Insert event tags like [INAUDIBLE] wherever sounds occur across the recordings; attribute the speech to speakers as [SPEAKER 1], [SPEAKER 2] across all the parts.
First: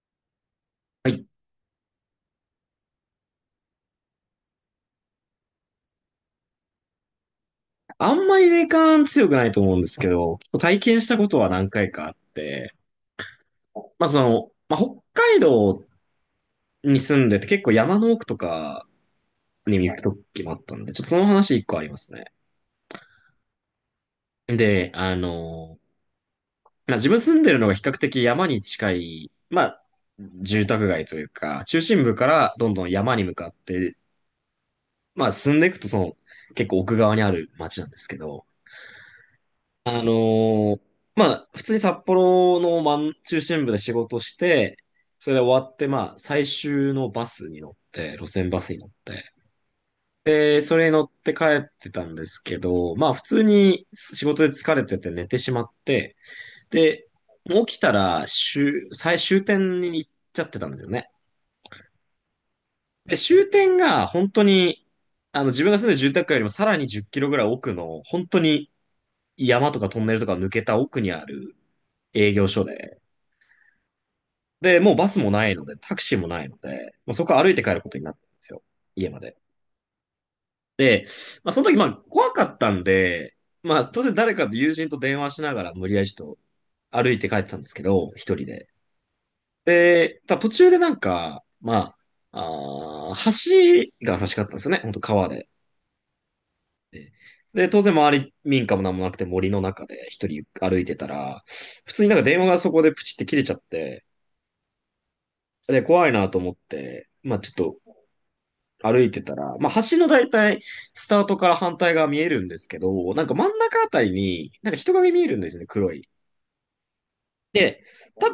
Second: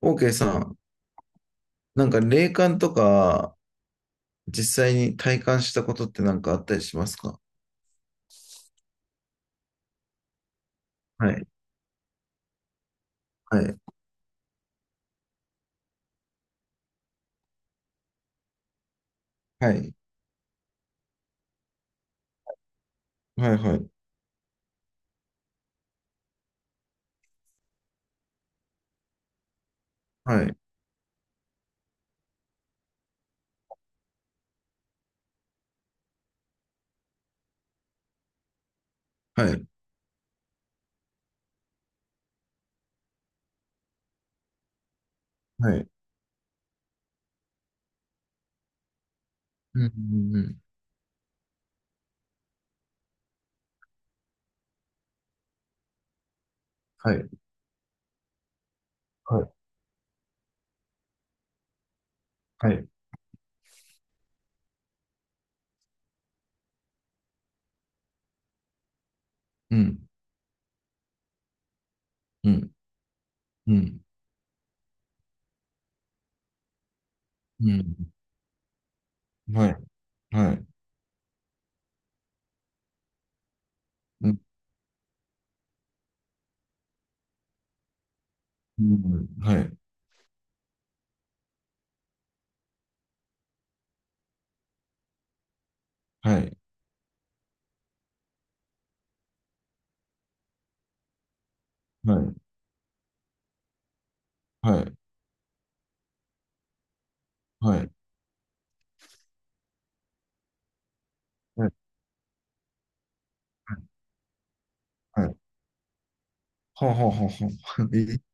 [SPEAKER 1] OK さん、
[SPEAKER 2] はい。
[SPEAKER 1] なんか霊感とか実際に体感したことってなんかあったりしますか？
[SPEAKER 2] あんまり霊感強くないと思うんですけど、結構体験したこ
[SPEAKER 1] は
[SPEAKER 2] と
[SPEAKER 1] い。
[SPEAKER 2] は何回かあって、
[SPEAKER 1] はい。
[SPEAKER 2] 北海道に住んでて結構山の奥とか
[SPEAKER 1] は
[SPEAKER 2] に
[SPEAKER 1] い。
[SPEAKER 2] 行く時もあったんで、ちょっとその話一個ありますね。
[SPEAKER 1] はい。
[SPEAKER 2] で、まあ自分住んでるのが比較的山に近い、まあ
[SPEAKER 1] はい。
[SPEAKER 2] 住宅街というか、中心部からどんどん山に向かって、まあ進んでいくとその結構奥側にある街なんですけど、
[SPEAKER 1] はい。はい。
[SPEAKER 2] あのーまあ、普通に札幌の真ん中心部で仕事して、それで終わっ
[SPEAKER 1] は
[SPEAKER 2] て、
[SPEAKER 1] い。
[SPEAKER 2] まあ、最終のバスに乗って、路線バスに乗って、
[SPEAKER 1] うん。うんうん
[SPEAKER 2] で、それに乗って帰ってたんですけど、まあ、普通に仕事で疲れてて寝てしまって、で、
[SPEAKER 1] はい。
[SPEAKER 2] もう起きたら最
[SPEAKER 1] は
[SPEAKER 2] 終
[SPEAKER 1] い。
[SPEAKER 2] 点に行っちゃってたんですよね。
[SPEAKER 1] はい。
[SPEAKER 2] で、終点が本当に、自分が住んでる住宅街よりもさらに10キロぐらい奥の、本当に山
[SPEAKER 1] う
[SPEAKER 2] とかトン
[SPEAKER 1] ん。
[SPEAKER 2] ネルとか抜けた奥にある営業
[SPEAKER 1] う
[SPEAKER 2] 所
[SPEAKER 1] ん。
[SPEAKER 2] で、
[SPEAKER 1] うん。
[SPEAKER 2] で、もうバスもないので、タクシーもないので、もうそこは歩いて
[SPEAKER 1] う
[SPEAKER 2] 帰ることにな
[SPEAKER 1] ん。
[SPEAKER 2] ったんですよ。家まで。
[SPEAKER 1] はい。はい。
[SPEAKER 2] で、まあ、その時、まあ、怖かったんで、まあ、当然
[SPEAKER 1] う
[SPEAKER 2] 誰
[SPEAKER 1] ん。
[SPEAKER 2] かと友人と電話しながら、無理やりちょっと歩いて帰ってたんですけど、一人で。
[SPEAKER 1] うんはい。
[SPEAKER 2] で、ただ途中でなんか、橋が差し掛かったんですよね。本当川で。
[SPEAKER 1] はい。
[SPEAKER 2] でで、当然周り民家も何もなくて森の中で一人歩いてたら、普通に
[SPEAKER 1] は
[SPEAKER 2] なんか
[SPEAKER 1] い。
[SPEAKER 2] 電話がそこでプチって切れちゃって、
[SPEAKER 1] はい。
[SPEAKER 2] で、怖いなと思って、まあちょっ
[SPEAKER 1] はい。
[SPEAKER 2] と歩いてたら、まあ、橋の大体、スタートから
[SPEAKER 1] はい。
[SPEAKER 2] 反対側見えるんですけど、なんか真ん中あたりに、なんか人影見
[SPEAKER 1] は
[SPEAKER 2] え
[SPEAKER 1] い。
[SPEAKER 2] るんですね、黒い。
[SPEAKER 1] ほうほうほうほ
[SPEAKER 2] で、
[SPEAKER 1] う。
[SPEAKER 2] た、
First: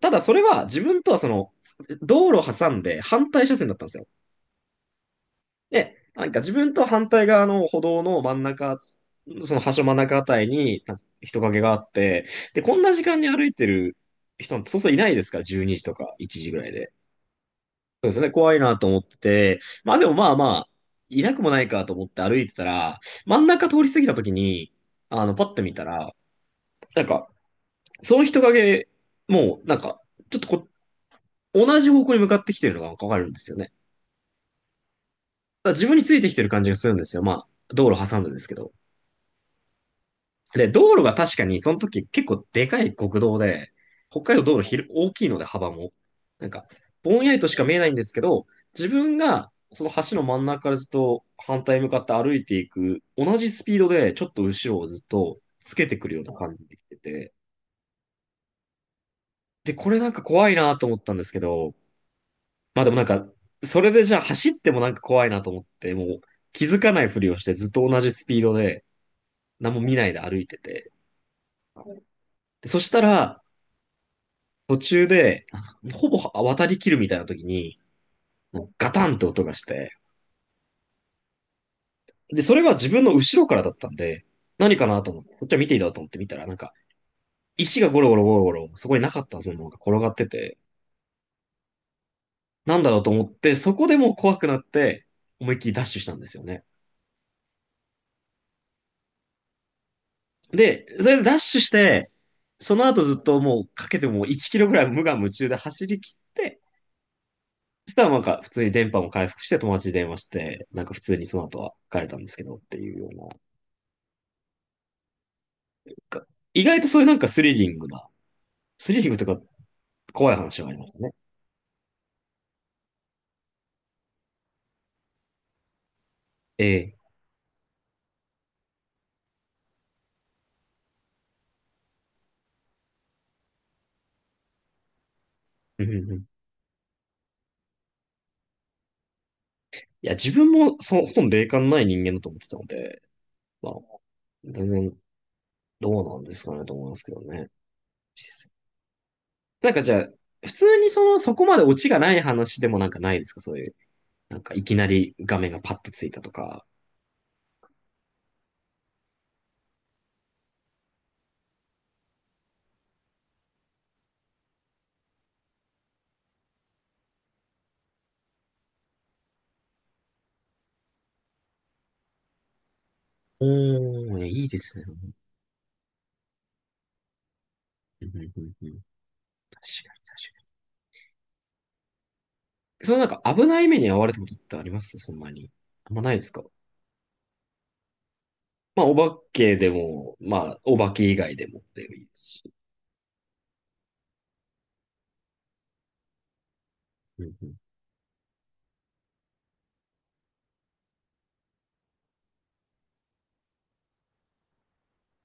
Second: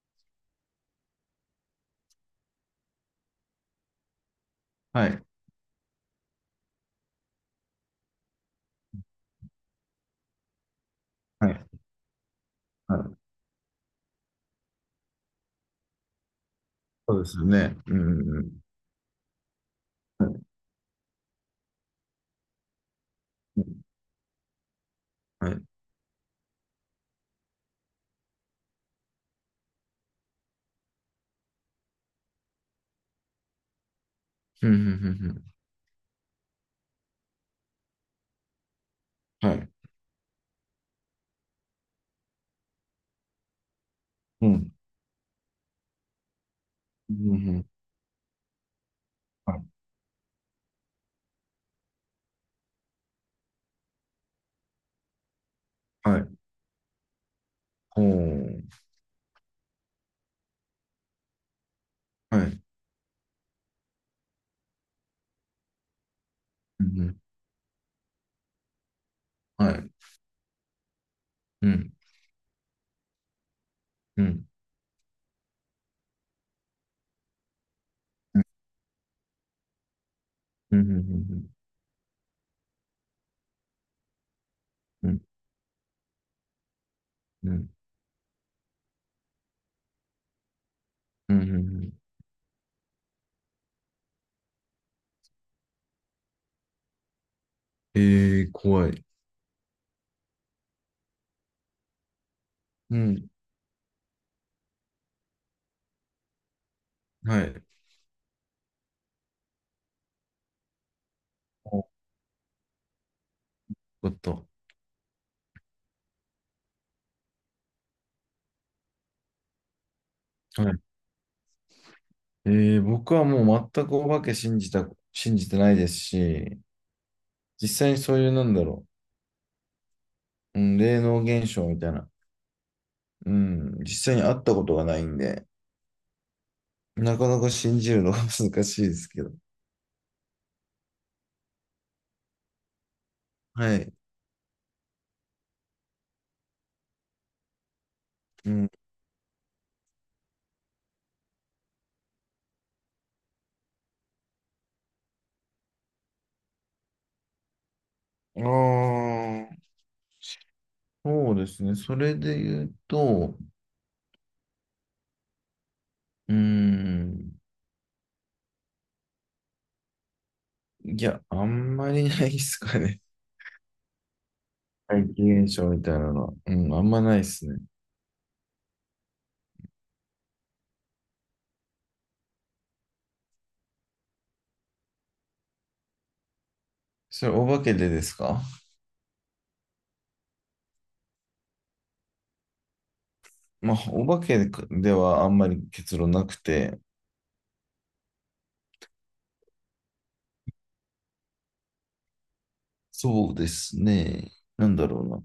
[SPEAKER 2] ただそれは自分とはその、道路挟んで反対車線だったんですよ。
[SPEAKER 1] はい。
[SPEAKER 2] で、なんか自分と反対側の歩道の真ん中、その橋真ん中あたりになんか人
[SPEAKER 1] は
[SPEAKER 2] 影
[SPEAKER 1] い。
[SPEAKER 2] があって、で、こんな
[SPEAKER 1] は
[SPEAKER 2] 時
[SPEAKER 1] い。
[SPEAKER 2] 間に歩いてる人、そうそういないですから、12時とか1時ぐらいで。
[SPEAKER 1] そうですよね。う
[SPEAKER 2] そうですね、怖い
[SPEAKER 1] ん。
[SPEAKER 2] なと思ってて、まあでも
[SPEAKER 1] は
[SPEAKER 2] まあ
[SPEAKER 1] い
[SPEAKER 2] まあ、いなくもないかと思って歩いてたら、真ん
[SPEAKER 1] う
[SPEAKER 2] 中通
[SPEAKER 1] ん
[SPEAKER 2] り過ぎた時に、パ
[SPEAKER 1] はい。
[SPEAKER 2] ッ
[SPEAKER 1] は
[SPEAKER 2] と
[SPEAKER 1] い。
[SPEAKER 2] 見たら、なんか、その人影、もう、なんか、ちょっとこ、同じ方向に向かってきてるのがわかるんですよね。だか
[SPEAKER 1] うん。うん。
[SPEAKER 2] ら自分についてきてる感じがするんですよ。まあ、道路挟んでですけど。
[SPEAKER 1] うんうんはい。
[SPEAKER 2] で、道路が確かにその時結構でかい国道で、北海道道路ひる大きいので幅も、なんか、
[SPEAKER 1] う
[SPEAKER 2] ぼんやりと
[SPEAKER 1] ん。う
[SPEAKER 2] しか
[SPEAKER 1] ん
[SPEAKER 2] 見えないんですけど、自分がその橋の真ん中からずっと反対に向かって歩いていく、同じスピードでちょっと後ろをずっとつけてくる
[SPEAKER 1] は
[SPEAKER 2] よう
[SPEAKER 1] い。
[SPEAKER 2] な感じで来てて、
[SPEAKER 1] おー。
[SPEAKER 2] で、これなんか怖いなと思ったんですけど、
[SPEAKER 1] はい。
[SPEAKER 2] まあでもなんか、それでじゃあ走ってもなんか怖いなと思って、もう気づ
[SPEAKER 1] う
[SPEAKER 2] かないふ
[SPEAKER 1] ん、
[SPEAKER 2] りをしてずっと同じスピードで
[SPEAKER 1] うん。
[SPEAKER 2] 何
[SPEAKER 1] は
[SPEAKER 2] も見
[SPEAKER 1] い。
[SPEAKER 2] ないで歩いてて、
[SPEAKER 1] うん。
[SPEAKER 2] でそしたら、
[SPEAKER 1] うん。
[SPEAKER 2] 途中で、ほぼ渡り切るみたいな時に、ガタンって音がして、
[SPEAKER 1] うん。うん。
[SPEAKER 2] で、それは自分の後ろからだったんで、何かな
[SPEAKER 1] う
[SPEAKER 2] と思
[SPEAKER 1] ん。
[SPEAKER 2] って、こっちは見ていいだろうと思って見たら、
[SPEAKER 1] うん。うん。
[SPEAKER 2] 石がゴロゴロゴロゴロ、そこになかったはずのものが転がってて、
[SPEAKER 1] うんうん
[SPEAKER 2] なんだろうと思って、そこでもう怖くなって、思いっきりダッシュしたんですよね。
[SPEAKER 1] え怖い。
[SPEAKER 2] で、それでダッシュして、その
[SPEAKER 1] う
[SPEAKER 2] 後ずっ
[SPEAKER 1] ん。
[SPEAKER 2] ともうかけても1キロぐらい無我夢中で走り切って、
[SPEAKER 1] はい。
[SPEAKER 2] そしたらなんか普通に電波も回復して友達に電話して、なんか普通にその後は
[SPEAKER 1] お、よ
[SPEAKER 2] 帰れたんですけどっていうような
[SPEAKER 1] かった。
[SPEAKER 2] か、意外とそういうなんかスリリングな、スリリングとか怖い話
[SPEAKER 1] は
[SPEAKER 2] があ
[SPEAKER 1] い。
[SPEAKER 2] りましたね。
[SPEAKER 1] え僕はもう全くお化け信じてないですし、
[SPEAKER 2] ええ。
[SPEAKER 1] 実際にそういう、なんだろう、うん、霊能現象みたいな、うん、実際に会ったことがないんで、
[SPEAKER 2] うんうんうん。
[SPEAKER 1] なかなか信じるのが [LAUGHS] 難しいですけど。
[SPEAKER 2] いや、自分もそうほとんど霊感のない人間だと思ってたので、まあ、
[SPEAKER 1] はい。
[SPEAKER 2] 全然どうなんですかねと思いますけどね。実
[SPEAKER 1] う
[SPEAKER 2] 際
[SPEAKER 1] ん。
[SPEAKER 2] なんかじゃあ、普通にその、そこまでオチがない話でもなんかないですかそういう、なんかいきなり画面がパッとついたとか。
[SPEAKER 1] ああ、そうですね。それで言うと、うーん。いや、あんまりないですかね。
[SPEAKER 2] おー、いやいいですね。
[SPEAKER 1] [LAUGHS]
[SPEAKER 2] その、
[SPEAKER 1] 怪奇現象みたいなのは。うん、あんまないですね。
[SPEAKER 2] うんうんうんうん、確かに確かに。そのなんか危ない目に遭われたことってありますそんなに。あんまないですか。
[SPEAKER 1] それ、お化けでですか？
[SPEAKER 2] まあ、お化けでも、まあ、お化け以外でもでもいいですし。
[SPEAKER 1] まあ、お化けではあんまり結論なくて、
[SPEAKER 2] うんうん。
[SPEAKER 1] そうですね。なんだろうな。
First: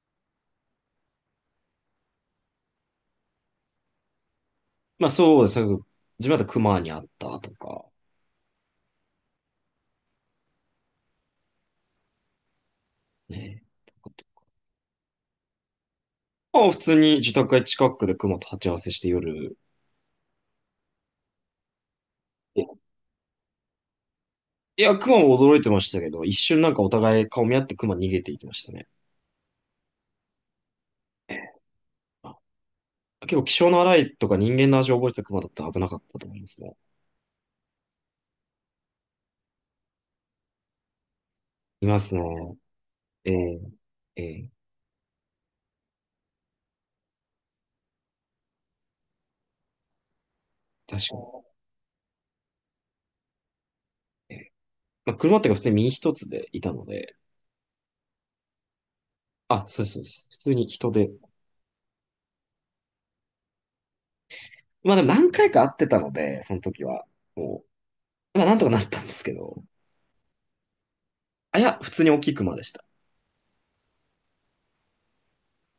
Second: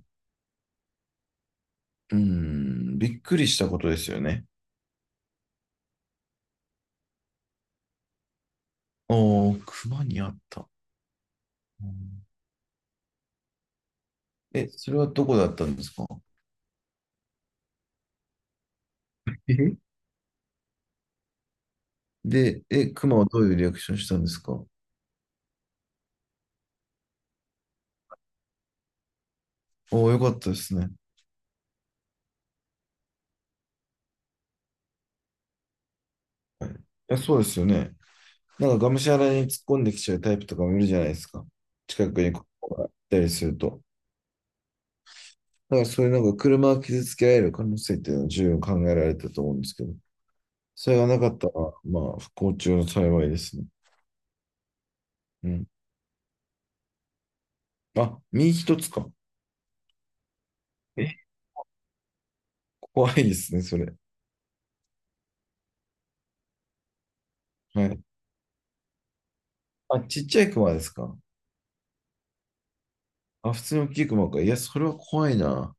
[SPEAKER 1] びっくりしたことですよね。
[SPEAKER 2] まあ、そうです。自分だと熊に会ったとか、
[SPEAKER 1] おー、熊にあった。うん、
[SPEAKER 2] ね。
[SPEAKER 1] え、それはどこだったんですか？
[SPEAKER 2] まあ、普通に自宅街近くで熊と鉢合わせして夜。
[SPEAKER 1] え、で、え、熊はどういうリアクションしたんですか？
[SPEAKER 2] いや、熊も驚いてましたけど、一瞬なんかお互い顔見合って熊逃げていきましたね。
[SPEAKER 1] おー、よかったですね。い
[SPEAKER 2] あ、結構気性の荒いとか人間の味を覚えてた熊だったら危なかったと思いますね。
[SPEAKER 1] や、そうですよね。なんかがむしゃらに突っ込んできちゃうタイプとかもいるじゃないですか。
[SPEAKER 2] いま
[SPEAKER 1] 近
[SPEAKER 2] すね。
[SPEAKER 1] くにこう行ったりする
[SPEAKER 2] え
[SPEAKER 1] と。
[SPEAKER 2] えええ。
[SPEAKER 1] なんかそういうなんか車を傷つけられる可能性っていうのは十分考えられたと思うんですけど、それ
[SPEAKER 2] 確
[SPEAKER 1] が
[SPEAKER 2] か
[SPEAKER 1] なかった
[SPEAKER 2] に。
[SPEAKER 1] ら、まあ不幸中の幸いですね。
[SPEAKER 2] ええ、まあ、車って
[SPEAKER 1] う
[SPEAKER 2] いうか普
[SPEAKER 1] ん。
[SPEAKER 2] 通に身一つでいたので、
[SPEAKER 1] あ、身一つか。
[SPEAKER 2] あ、そうです、そうです。普通に人で、
[SPEAKER 1] え、怖いですね、それ。
[SPEAKER 2] まあでも何回か会ってたので、その時は。も
[SPEAKER 1] はい。
[SPEAKER 2] まあなんとかなったんですけど。
[SPEAKER 1] あ、ちっちゃい熊ですか。
[SPEAKER 2] あ、いや、普通に大きい熊でした。
[SPEAKER 1] あ、普通の大きい熊か。いや、それは怖いな。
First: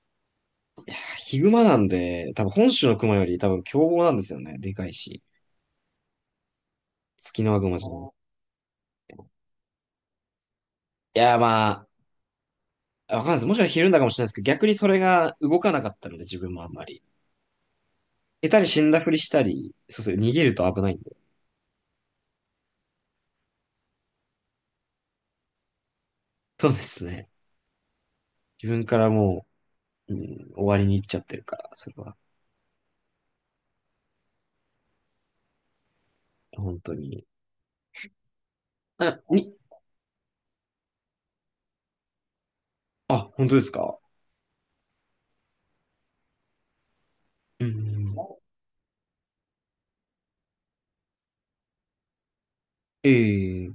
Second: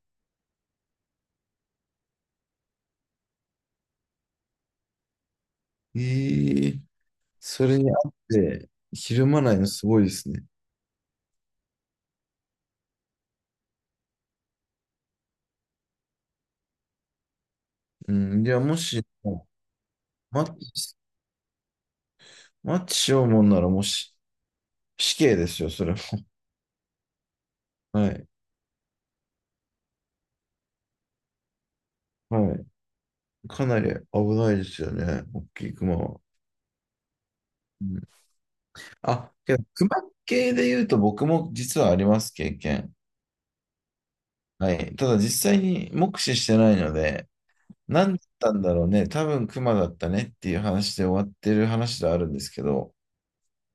[SPEAKER 2] ヒグマなんで、多分本州の熊より多分凶暴なんですよね。でかいし。
[SPEAKER 1] ええ、
[SPEAKER 2] ツキノワ
[SPEAKER 1] そ
[SPEAKER 2] グマ
[SPEAKER 1] れ
[SPEAKER 2] じゃ
[SPEAKER 1] にあ
[SPEAKER 2] なく
[SPEAKER 1] って、ひ
[SPEAKER 2] て。
[SPEAKER 1] るまないのすごいですね。
[SPEAKER 2] いや、まあ、わかんないです。もしかしたらひるんだかもしれないですけど、逆にそれが動かなかったので、自分もあんまり。
[SPEAKER 1] うん。
[SPEAKER 2] 下
[SPEAKER 1] い
[SPEAKER 2] 手
[SPEAKER 1] や、
[SPEAKER 2] に
[SPEAKER 1] も
[SPEAKER 2] 死んだ
[SPEAKER 1] し、
[SPEAKER 2] ふりしたり、そうそう、逃
[SPEAKER 1] マ
[SPEAKER 2] げ
[SPEAKER 1] ッ
[SPEAKER 2] ると危ない
[SPEAKER 1] チ、
[SPEAKER 2] んで。
[SPEAKER 1] マッチしようもんなら、もし、死刑ですよ、それも。
[SPEAKER 2] そうですね。
[SPEAKER 1] はい。
[SPEAKER 2] 自分からも、終わりに行っちゃってるから、それは。
[SPEAKER 1] はい。かなり危ないですよね、大きいクマは。
[SPEAKER 2] 本当に。
[SPEAKER 1] うん、
[SPEAKER 2] あ、
[SPEAKER 1] あ、
[SPEAKER 2] に、
[SPEAKER 1] けど、クマ系で言うと僕も実はあります、経験。
[SPEAKER 2] あ、本当ですか。
[SPEAKER 1] はい。ただ実際に目視してないので、
[SPEAKER 2] うん。
[SPEAKER 1] 何だったんだろうね、多分クマだったねっていう話で終わってる話ではあるんですけど、
[SPEAKER 2] ええ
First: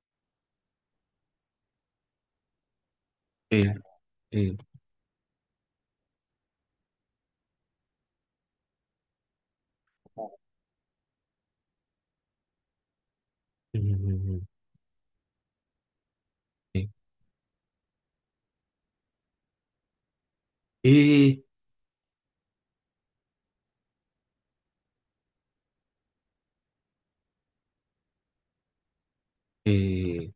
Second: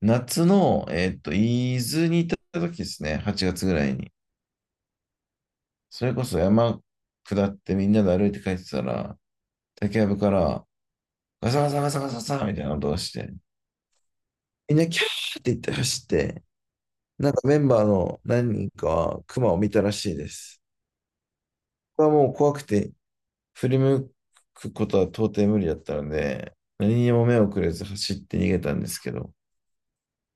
[SPEAKER 1] 夏の、伊豆に行った時ですね、8月ぐ
[SPEAKER 2] え
[SPEAKER 1] らいに。
[SPEAKER 2] えええ
[SPEAKER 1] それこそ山下ってみんなで歩いて帰ってたら、竹やぶからガサガサガサガサガサみたいな音がして、
[SPEAKER 2] うんうんうん
[SPEAKER 1] みんなキャーって言って走って、
[SPEAKER 2] え、
[SPEAKER 1] なんかメンバーの何人かはクマを見たらしいです。
[SPEAKER 2] ええ
[SPEAKER 1] これはもう怖くて振り向くことは到底無理だったので、何にも目をくれず走って逃げたんですけど、
[SPEAKER 2] えー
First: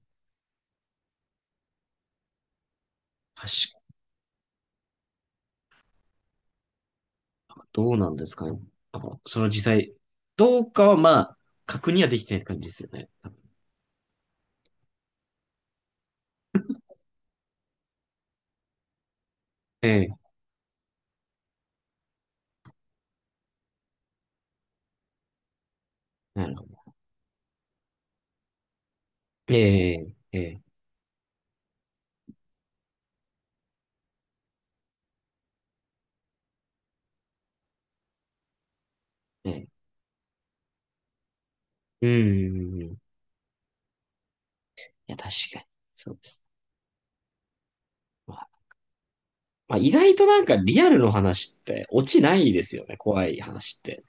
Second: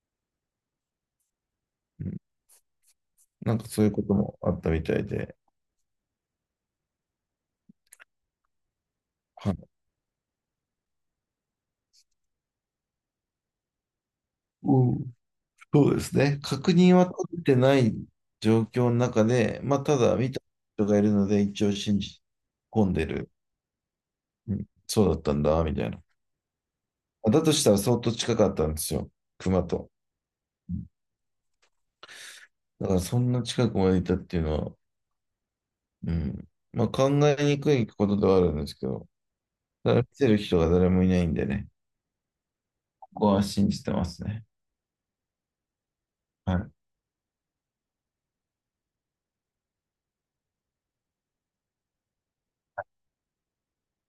[SPEAKER 1] うん、なんか
[SPEAKER 2] 確か、
[SPEAKER 1] そういうこともあったみたいで、
[SPEAKER 2] どうなんですかね。あの、その
[SPEAKER 1] はい、
[SPEAKER 2] 実際、どうかはまあ、確認はできてない感じですよね。多分。
[SPEAKER 1] うん、そうですね。確認は取ってない状況の中で、まあた
[SPEAKER 2] え
[SPEAKER 1] だ
[SPEAKER 2] え。
[SPEAKER 1] 見た人がいるので一応信じ込んでる。うん、そうだったんだ、みたいな。
[SPEAKER 2] なるほど。
[SPEAKER 1] だとしたら相当近かったんですよ、クマと。
[SPEAKER 2] ええええ
[SPEAKER 1] だからそんな近くまでいたっていうのは、うん。まあ考えにくいことではあるんですけど、
[SPEAKER 2] ええ
[SPEAKER 1] ただ見てる人が誰もいないんでね、
[SPEAKER 2] うんうんうんうん。い
[SPEAKER 1] ここは信じてますね。
[SPEAKER 2] や、確かに。そうです。
[SPEAKER 1] はい。
[SPEAKER 2] まあ、まあ、意外となんかリアルの話って落ちないですよね。怖い話って。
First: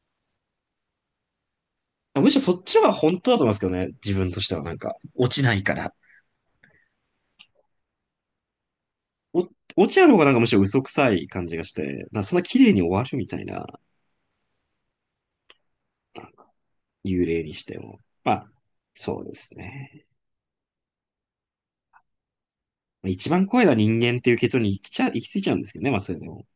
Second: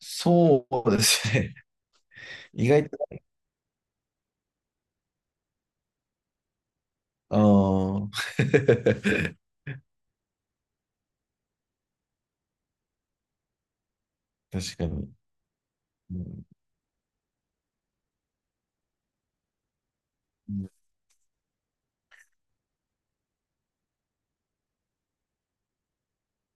[SPEAKER 1] そうですね。
[SPEAKER 2] むしろそ
[SPEAKER 1] [LAUGHS]
[SPEAKER 2] っ
[SPEAKER 1] 意
[SPEAKER 2] ちの方
[SPEAKER 1] 外
[SPEAKER 2] が
[SPEAKER 1] と、
[SPEAKER 2] 本当だと思いますけどね。自分としてはなんか、落ちないから。
[SPEAKER 1] ああ、
[SPEAKER 2] お、落ちある方がなんかむしろ嘘くさい感じがして、なんかそんな綺麗に終わるみたいな。
[SPEAKER 1] [LAUGHS] 確かに。うん、
[SPEAKER 2] 幽霊にしても。まあ、そうですね。一番怖いのは人間っていう結論に行き着いちゃうんですけどね、まあそれでも。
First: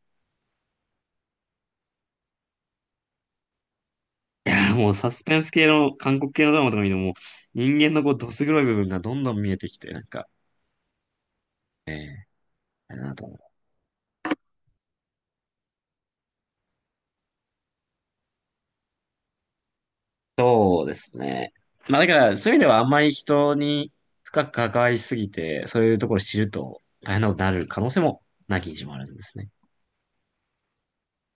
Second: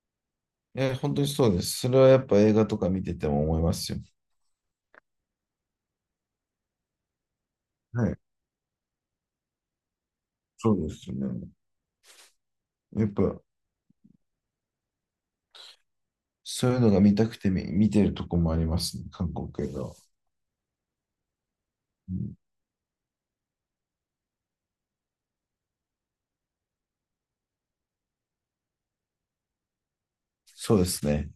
[SPEAKER 1] え、本当にそうです。それはやっぱ映画とか見てても思いますよ。
[SPEAKER 2] [LAUGHS] もうサスペンス系の、韓国系のドラマとか見ても、もう人間の
[SPEAKER 1] は
[SPEAKER 2] こう、
[SPEAKER 1] い。
[SPEAKER 2] どす黒い部分がどんどん見えてきて、なんか、
[SPEAKER 1] そうですよね。
[SPEAKER 2] ええ、あれ
[SPEAKER 1] や
[SPEAKER 2] だ
[SPEAKER 1] っ
[SPEAKER 2] なと思
[SPEAKER 1] ぱ、
[SPEAKER 2] う。
[SPEAKER 1] そういうのが見たくて見、見てるとこもありますね。韓国映画は。
[SPEAKER 2] そうですね。まあだ
[SPEAKER 1] う
[SPEAKER 2] から、
[SPEAKER 1] ん、
[SPEAKER 2] そういう意味ではあんまり人に深く関わりすぎて、そういうところを知ると大変なことになる可能性もなきにしもあらずですね。
[SPEAKER 1] そうですね。